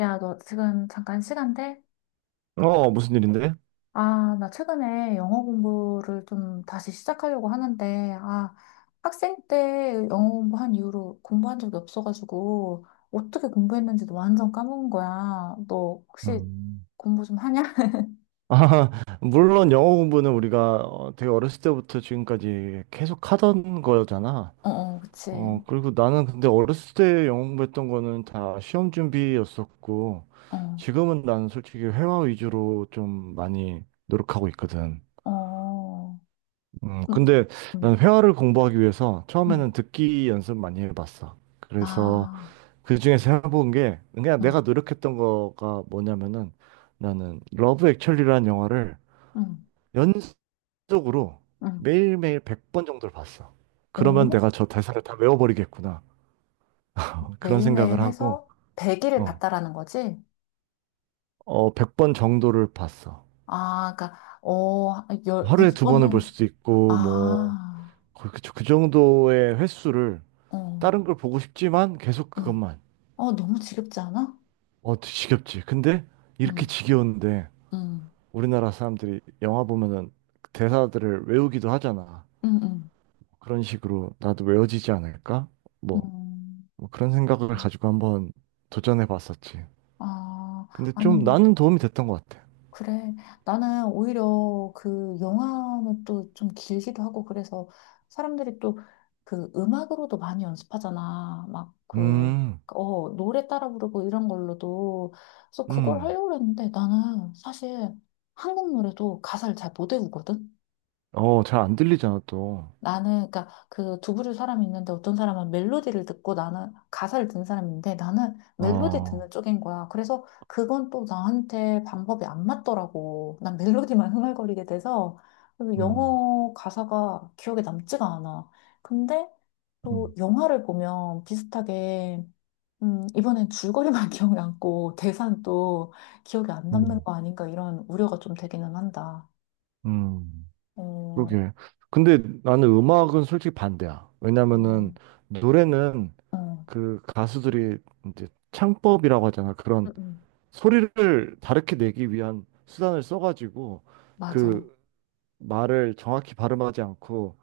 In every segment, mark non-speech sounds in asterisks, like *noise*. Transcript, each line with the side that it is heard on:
left: 야, 너 지금 잠깐 시간 돼?
right: 어, 어, 무슨 일인데?
left: 아, 나 최근에 영어 공부를 좀 다시 시작하려고 하는데, 아, 학생 때 영어 공부한 이후로 공부한 적이 없어가지고, 어떻게 공부했는지도 완전 까먹은 거야. 너 혹시
right: 음,
left: 공부 좀 하냐? *laughs*
right: 아, *laughs* 물론 영어 공부는 우리가 되게 어렸을 때부터 지금까지 계속 하던 거잖아.
left: 어, 어, 그치.
right: 그리고 나는 근데 어렸을 때 영어 공부했던 거는 다 시험 준비였었고,
left: 어,
right: 지금은 난 솔직히 회화 위주로 좀 많이 노력하고 있거든.
left: 어, 응,
right: 근데 난
left: 응,
right: 회화를 공부하기 위해서
left: 응.
right: 처음에는 듣기 연습 많이 해봤어. 그래서
left: 아,
right: 그 중에서 해본 게 그냥
left: 응,
right: 내가 노력했던 거가 뭐냐면은 나는 러브 액츄얼리라는 영화를
left: 응,
right: 연속으로
left: 응.
right: 매일매일 100번 정도를 봤어. 그러면
left: 오?
right: 내가 저 대사를 다 외워버리겠구나. 그런
left: 매일매일
right: 생각을 하고
left: 해서 100일을
right: 어,
left: 봤다라는 거지?
right: 100번 정도를 봤어.
left: 아, 그러니까 어, 열,
right: 하루에 두 번을 볼
left: 100번은
right: 수도 있고 뭐
left: 아,
right: 그 정도의 횟수를
left: 어,
right: 다른 걸 보고 싶지만 계속
left: 응.
right: 그것만.
left: 어, 너무 지겹지 않아?
right: 어, 지겹지. 근데 이렇게
left: 응,
right: 지겨운데
left: 응,
right: 우리나라 사람들이 영화 보면은 대사들을 외우기도 하잖아.
left: 응, 응.
right: 그런 식으로 나도 외워지지 않을까? 뭐,
left: 음.
right: 뭐 그런 생각을 가지고 한번 도전해 봤었지.
left: 아,
right: 근데 좀
left: 아니,
right: 나는 도움이 됐던 것 같아.
left: 그래. 나는 오히려 그 영화는 또 좀 길기도 하고 그래서 사람들이 또 그 음악으로도 많이 연습하잖아. 막 그,
right: 음,
left: 어, 노래 따라 부르고 이런 걸로도. 그래서 그걸
right: 음.
left: 하려고 했는데 나는 사실 한국 노래도 가사를 잘 못 외우거든?
right: 어, 잘 안 들리잖아, 또.
left: 나는 그러니까 그 두 부류 사람이 있는데 어떤 사람은 멜로디를 듣고 나는 가사를 듣는 사람인데 나는 멜로디
right: 어,
left: 듣는 쪽인 거야. 그래서 그건 또 나한테 방법이 안 맞더라고. 난 멜로디만 *laughs* 흥얼거리게 돼서 그리고
right: 음,
left: 영어 가사가 기억에 남지가 않아. 근데 또
right: 음,
left: 영화를 보면 비슷하게 이번엔 줄거리만 *laughs* 기억이 남고 대사는 또 기억이 안 남는
right: 음,
left: 거 아닌가 이런 우려가 좀 되기는 한다.
right: 음.
left: 어,
right: 그러게. 근데 나는 음악은 솔직히 반대야.
left: 어,
right: 왜냐면은 노래는
left: 어,
right: 그 가수들이 이제 창법이라고 하잖아.
left: 음,
right: 그런
left: 음.
right: 소리를 다르게 내기 위한 수단을 써가지고
left: 맞아.
right: 그 말을 정확히 발음하지 않고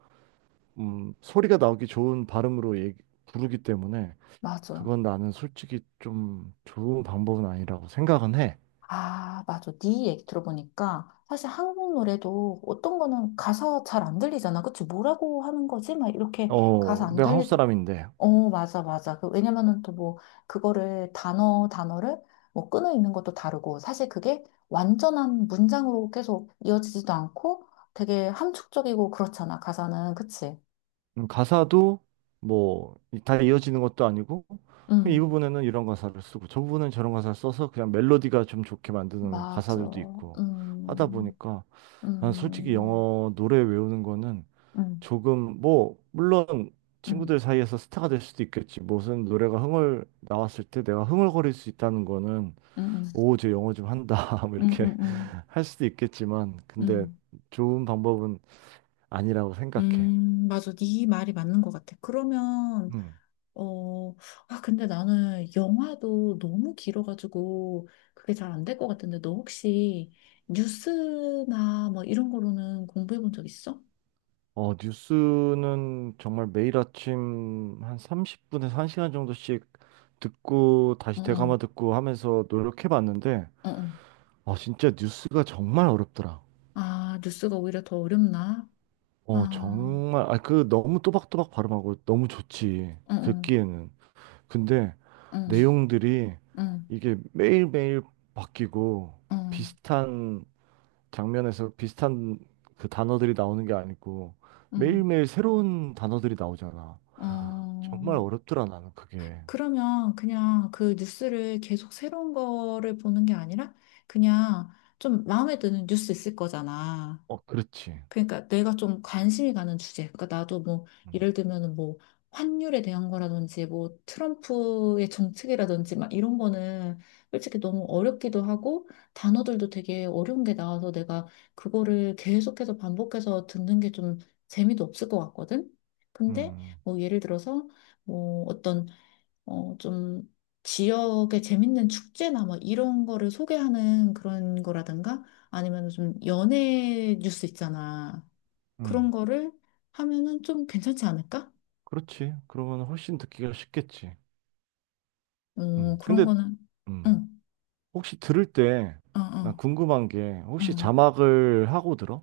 right: 소리가 나오기 좋은 발음으로 부르기 때문에
left: 맞아.
right: 그건 나는 솔직히 좀 좋은 방법은 아니라고 생각은 해.
left: 아, 맞아. 네 얘기 들어보니까 사실 한국 노래도 어떤 거는 가사 잘 안 들리잖아. 그치? 뭐라고 하는 거지? 막 이렇게 가사
right: 어,
left: 안
right: 내가 한국
left: 들릴 때.
right: 사람인데.
left: 어, 맞아, 맞아. 그, 왜냐면은 또 뭐, 그거를 단어를 뭐 끊어 있는 것도 다르고, 사실 그게 완전한 문장으로 계속 이어지지도 않고 되게 함축적이고 그렇잖아. 가사는. 그치?
right: 가사도 뭐 다 이어지는 것도 아니고 그냥 이
left: 음,
right: 부분에는 이런 가사를 쓰고 저 부분은 저런 가사를 써서 그냥 멜로디가 좀 좋게 만드는
left: 맞아.
right: 가사들도 있고 하다
left: 음,
right: 보니까 난 솔직히
left: 음,
right: 영어 노래 외우는 거는
left: 음,
right: 조금. 뭐, 물론
left: 음,
right: 친구들 사이에서 스타가 될 수도 있겠지. 무슨 노래가 흥얼 나왔을 때 내가 흥얼거릴 수 있다는 거는,
left: 음,
right: 오, 쟤 영어 좀 한다. *laughs* 뭐
left: 음, 음,
right: 이렇게
left: 음, 음.
right: *laughs* 할 수도 있겠지만 근데
left: 음.
right: 좋은 방법은 아니라고 생각해.
left: 맞아. 네 말이 맞는 것 같아. 그러면,
right: 음.
left: 어, 아, 근데 나는 영화도 너무 길어가지고 그게 잘 안 될 것 같은데, 너 혹시 뉴스나 뭐 이런 거로는 공부해 본 적 있어?
right: 어, 뉴스는 정말 매일 아침 한 30분에서 1시간 정도씩 듣고
left: 어,
right: 다시
left: 어,
right: 되감아 듣고 하면서 노력해 봤는데
left: 어, 어.
right: 아, 진짜 뉴스가 정말 어렵더라.
left: 아, 뉴스가 오히려 더 어렵나?
right: 어,
left: 아,
right: 정말, 아, 그 너무 또박또박 발음하고 너무 좋지,
left: 어, 어,
right: 듣기에는. 근데
left: 어,
right: 내용들이
left: 어,
right: 이게 매일매일 바뀌고
left: 어,
right: 비슷한 장면에서 비슷한 그 단어들이 나오는 게 아니고
left: 어,
right: 매일매일 새로운 단어들이 나오잖아.
left: 어.
right: 정말 어렵더라, 나는 그게.
left: 그러면 그냥 그 뉴스를 계속 새로운 거를 보는 게 아니라 그냥 좀 마음에 드는 뉴스 있을 거잖아.
right: 어, 그렇지.
left: 그러니까 내가 좀 관심이 가는 주제. 그러니까 나도 뭐
right: 음,
left: 예를 들면은 뭐 환율에 대한 거라든지 뭐 트럼프의 정책이라든지 막 이런 거는 솔직히 너무 어렵기도 하고 단어들도 되게 어려운 게 나와서 내가 그거를 계속해서 반복해서 듣는 게 좀 재미도 없을 것 같거든. 근데
right: 음,
left: 뭐 예를 들어서 뭐 어떤 어, 좀 지역의 재밌는 축제나 뭐 이런 거를 소개하는 그런 거라든가 아니면 좀 연예 뉴스 있잖아.
right: 음.
left: 그런 거를 하면은 좀 괜찮지 않을까?
right: 그렇지. 그러면 훨씬 듣기가 쉽겠지.
left: 어,
right: 음,
left: 그런
right: 근데,
left: 거는,
right: 음.
left: 응,
right: 혹시 들을 때,
left: 어,
right: 나
left: 어,
right: 궁금한 게,
left: 어.
right: 혹시 자막을 하고 들어?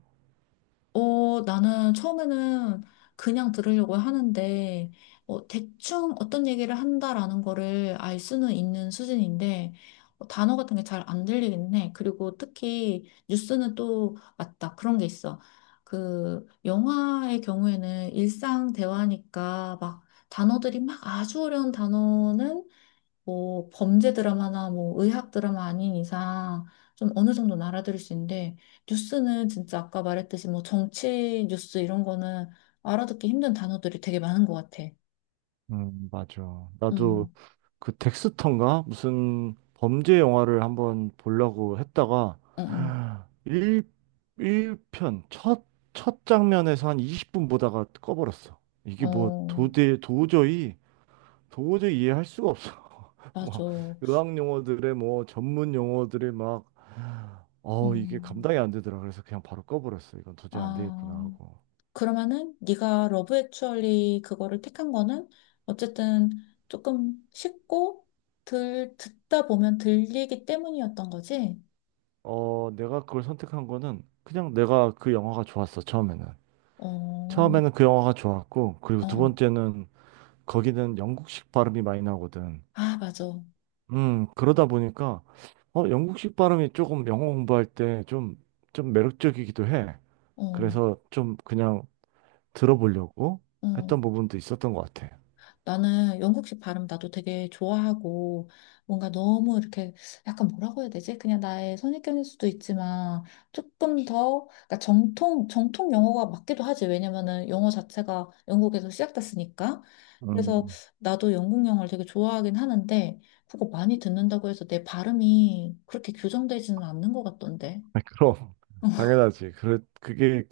left: 어, 나는 처음에는 그냥 들으려고 하는데, 어, 대충 어떤 얘기를 한다라는 거를 알 수는 있는 수준인데, 어, 단어 같은 게 잘 안 들리긴 해. 그리고 특히 뉴스는 또 맞다. 그런 게 있어. 그, 영화의 경우에는 일상 대화니까 막 단어들이 막 아주 어려운 단어는 뭐 범죄 드라마나 뭐 의학 드라마 아닌 이상 좀 어느 정도 는 알아들을 수 있는데 뉴스는 진짜 아까 말했듯이 뭐 정치 뉴스 이런 거는 알아듣기 힘든 단어들이 되게 많은 것 같아.
right: 맞아. 나도
left: 음,
right: 그 덱스터인가? 무슨 범죄 영화를 한번 보려고 했다가,
left: 음, 음.
right: 1, 일편 첫 장면에서 한 20분 보다가 꺼버렸어. 이게 뭐
left: 어,
right: 도저히 이해할 수가 없어. *laughs*
left: 맞아.
right: 막, 의학 용어들의 뭐, 전문 용어들의 막, 이게
left: 음,
right: 감당이 안 되더라. 그래서 그냥 바로 꺼버렸어. 이건 도저히 안 되겠구나
left: 아,
right: 하고.
left: 그러면은 네가 러브 액츄얼리 그거를 택한 거는 어쨌든 조금 쉽고 들 듣다 보면 들리기 때문이었던 거지.
right: 어, 내가 그걸 선택한 거는 그냥 내가 그 영화가 좋았어, 처음에는.
left: 어,
right: 처음에는
left: 어.
right: 그 영화가 좋았고, 그리고 두
left: 어.
right: 번째는 거기는 영국식 발음이 많이 나오거든.
left: 아, 맞아.
right: 그러다 보니까, 영국식 발음이 조금 영어 공부할 때 좀, 매력적이기도 해.
left: 어,
right: 그래서 좀 그냥 들어보려고
left: 어.
right: 했던 부분도 있었던 것 같아.
left: 나는 영국식 발음 나도 되게 좋아하고 뭔가 너무 이렇게 약간 뭐라고 해야 되지? 그냥 나의 선입견일 수도 있지만 조금 더 그러니까 정통 정통 영어가 맞기도 하지. 왜냐면은 영어 자체가 영국에서 시작됐으니까. 그래서
right: 음,
left: 나도 영국 영어를 되게 좋아하긴 하는데 그거 많이 듣는다고 해서 내 발음이 그렇게 교정되지는 않는 것 같던데.
right: *laughs* 그럼,
left: *laughs*
right: 당연하지. 그게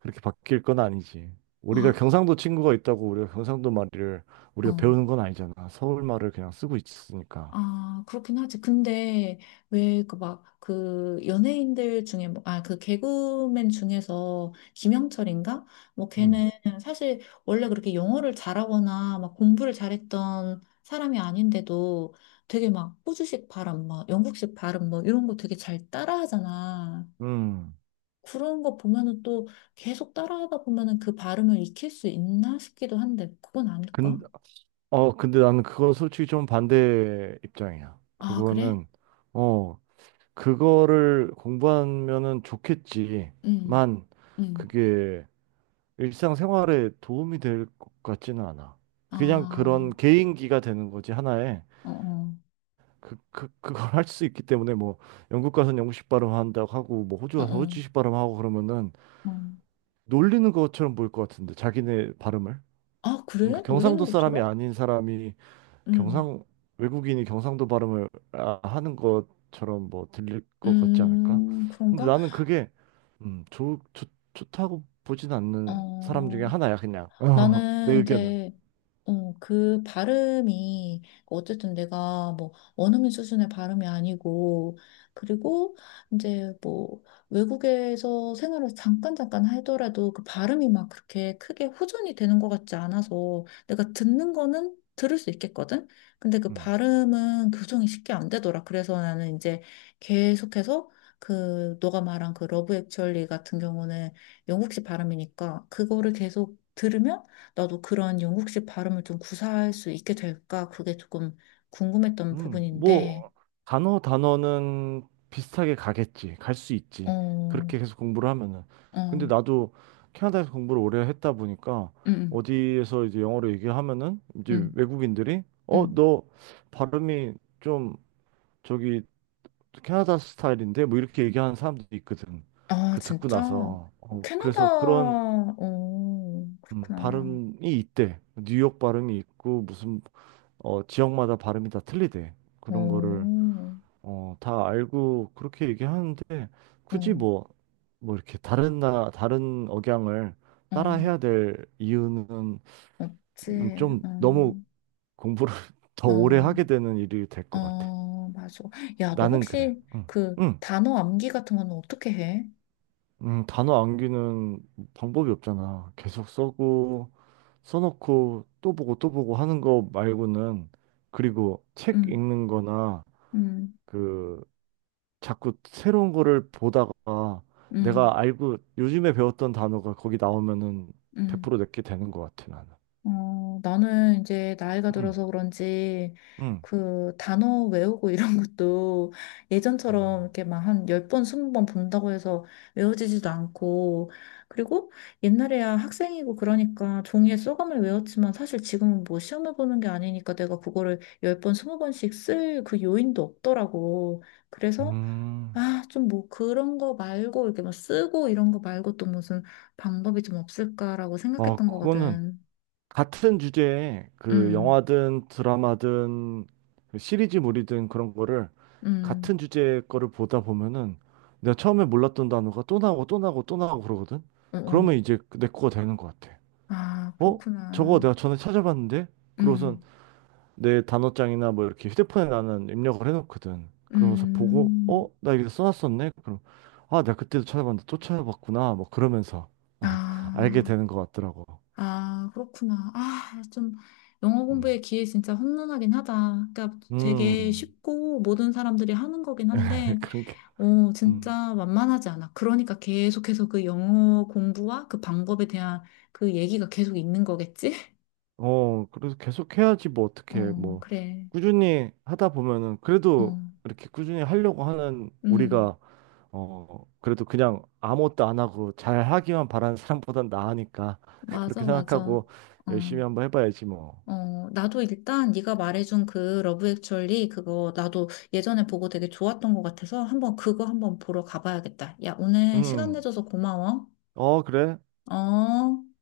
right: 그렇게 바뀔 건 아니지. 우리가
left: 아,
right: 경상도 친구가 있다고 우리가 경상도 말을 우리가
left: 어.
right: 배우는 건 아니잖아. 서울 말을 그냥 쓰고 있으니까.
left: 아, 그렇긴 하지. 근데 왜 그 막 그 연예인들 중에 뭐, 아, 그 개그맨 중에서 김영철인가? 뭐
right: 음.
left: 걔는 사실 원래 그렇게 영어를 잘하거나 막 공부를 잘했던 사람이 아닌데도 되게 막 호주식 발음, 막 영국식 발음 뭐 이런 거 되게 잘 따라하잖아.
right: 음.
left: 그런 거 보면은 또 계속 따라하다 보면은 그 발음을 익힐 수 있나 싶기도 한데 그건
right: 근,
left: 아닐까?
right: 근데 나는 그거 솔직히 좀 반대 입장이야.
left: 아, 그래?
right: 그거는, 어, 그거를 공부하면은
left: 응,
right: 좋겠지만,
left: 응.
right: 그게 일상생활에 도움이 될 것 같지는 않아. 그냥
left: 아,
right: 그런 개인기가 되는 거지, 하나의.
left: 어어.
right: 그걸 할 수 있기 때문에 뭐 영국 가서는 영국식 발음 한다고 하고 뭐 호주
left: 어,
right: 가서
left: 어,
right: 호주식 발음 하고 그러면은
left: 어.
right: 놀리는 것처럼 보일 것 같은데, 자기네 발음을.
left: 아,
right: 그러니까
left: 그래? 놀리는
right: 경상도 사람이
left: 것처럼?
right: 아닌 사람이,
left: 음,
right: 경상 외국인이 경상도 발음을 하는 것처럼 뭐 들릴 것 같지 않을까? 근데
left: 그런가?
right: 나는 그게 음, 좋, 좋, 좋다고 보진 않는 사람 중에
left: 어,
right: 하나야 그냥. *laughs* 내
left: 나는
right: 의견은.
left: 이제 어, 그 발음이, 어쨌든 내가 뭐, 원어민 수준의 발음이 아니고, 그리고 이제 뭐, 외국에서 생활을 잠깐 잠깐 하더라도 그 발음이 막 그렇게 크게 호전이 되는 것 같지 않아서 내가 듣는 거는 들을 수 있겠거든? 근데 그
right: 음.
left: 발음은 교정이 쉽게 안 되더라. 그래서 나는 이제 계속해서 그, 너가 말한 그 러브 액츄얼리 같은 경우는 영국식 발음이니까 그거를 계속 들으면 나도 그런 영국식 발음을 좀 구사할 수 있게 될까? 그게 조금 궁금했던 부분인데,
right: 뭐, 단어는 비슷하게 가겠지. 갈 수 있지.
left: 어,
right: 그렇게 계속 공부를 하면은.
left: 어,
right: 근데 나도 캐나다에서 공부를 오래 했다 보니까,
left: 음,
right: 어디에서 이제 영어로 얘기하면은 이제
left: 음,
right: 외국인들이, 어,
left: 음.
right: 너 발음이 좀 저기 캐나다 스타일인데, 뭐 이렇게 얘기하는 사람들이 있거든.
left: 아,
right: 그 듣고
left: 진짜?
right: 나서.
left: 어, 캐나다,
right: 그래서 그런
left: 어, 그렇구나.
right: 발음이 있대. 뉴욕 발음이 있고 무슨 지역마다 발음이 다 틀리대. 그런 거를
left: 어,
right: 다 알고 그렇게 얘기하는데 굳이
left: 어,
right: 뭐, 뭐 이렇게 다른 억양을
left: 어,
right: 따라 해야 될 이유는.
left: 없지, 어,
right: 좀 너무 공부를 *laughs* 더 오래 하게
left: 어,
right: 되는 일이 될 것 같아.
left: 어, 맞아. 야, 너
right: 나는 그래.
left: 혹시
right: 응,
left: 그
right: 응,
left: 단어 암기 같은 거는 어떻게 해?
right: 응. 단어 암기는 방법이 없잖아. 계속 써고 써놓고 또 보고 또 보고 하는 거 말고는. 그리고 책
left: 음,
right: 읽는 거나
left: 음,
right: 그 자꾸 새로운 거를 보다가
left: 음,
right: 내가 알고 요즘에 배웠던 단어가 거기 나오면은
left: 음.
right: 100% 내게 되는 것 같아, 나는.
left: 어, 나는 이제 나이가
right: 음,
left: 들어서 그런지
right: 음.
left: 그 단어 외우고 이런 *laughs* 것도 예전처럼
right: 음.
left: 이렇게 막 한 10번, 20번 본다고 해서 외워지지도 않고 그리고 옛날에야 학생이고 그러니까 종이에 소감을 외웠지만 사실 지금은 뭐 시험을 보는 게 아니니까 내가 그거를 10번, 20번씩 쓸 그 요인도 없더라고. 그래서
right: 음.
left: 아, 좀 뭐 그런 거 말고 이렇게 막 쓰고 이런 거 말고 또 무슨 방법이 좀 없을까라고
right: 아,
left: 생각했던
right: 그거는
left: 거거든.
right: 같은 주제에 그
left: 음.
right: 영화든 드라마든 그 시리즈물이든 그런 거를,
left: 음,
right: 같은 주제의 거를 보다 보면은 내가 처음에 몰랐던 단어가 또 나오고 또 나오고 또 나오고 그러거든?
left: 어, 어.
right: 그러면 이제 내 거가 되는 것 같아.
left: 아,
right: 어? 저거
left: 그렇구나.
right: 내가 전에 찾아봤는데? 그러고선
left: 음,
right: 내 단어장이나 뭐 이렇게 휴대폰에 나는 입력을 해놓거든. 그러면서 보고, 어?
left: 음,
right: 나 이거 써놨었네? 그럼, 아, 내가 그때도 찾아봤는데 또 찾아봤구나. 뭐 그러면서 어, *laughs* 알게
left: 아,
right: 되는 것 같더라고.
left: 아, 그렇구나. 아, 좀, 영어
right: 음,
left: 공부의 기회 진짜 혼돈하긴 하다. 그러니까 되게
right: 음.
left: 쉽고 모든 사람들이 하는 거긴
right: *laughs*
left: 한데,
right: 그런 게,
left: 어,
right: 음.
left: 진짜 만만하지 않아. 그러니까 계속해서 그 영어 공부와 그 방법에 대한 그 얘기가 계속 있는 거겠지? *laughs*
right: 어, 그래서 계속 해야지, 뭐 어떻게.
left: 어,
right: 뭐,
left: 그래.
right: 꾸준히 하다 보면은
left: 어,
right: 그래도 이렇게 꾸준히 하려고 하는
left: 음,
right: 우리가 그래도 그냥 아무것도 안 하고 잘 하기만 바라는 사람보단 나으니까. *laughs* 그렇게
left: 맞아, 맞아.
right: 생각하고
left: 어.
right: 열심히 한번 해봐야지 뭐.
left: 어, 나도 일단 네가 말해준 그 러브 액츄얼리 그거 나도 예전에 보고 되게 좋았던 것 같아서 한번 그거 한번 보러 가봐야겠다. 야, 오늘 시간
right: 음.
left: 내줘서 고마워.
right: 어, 그래.
left: 어.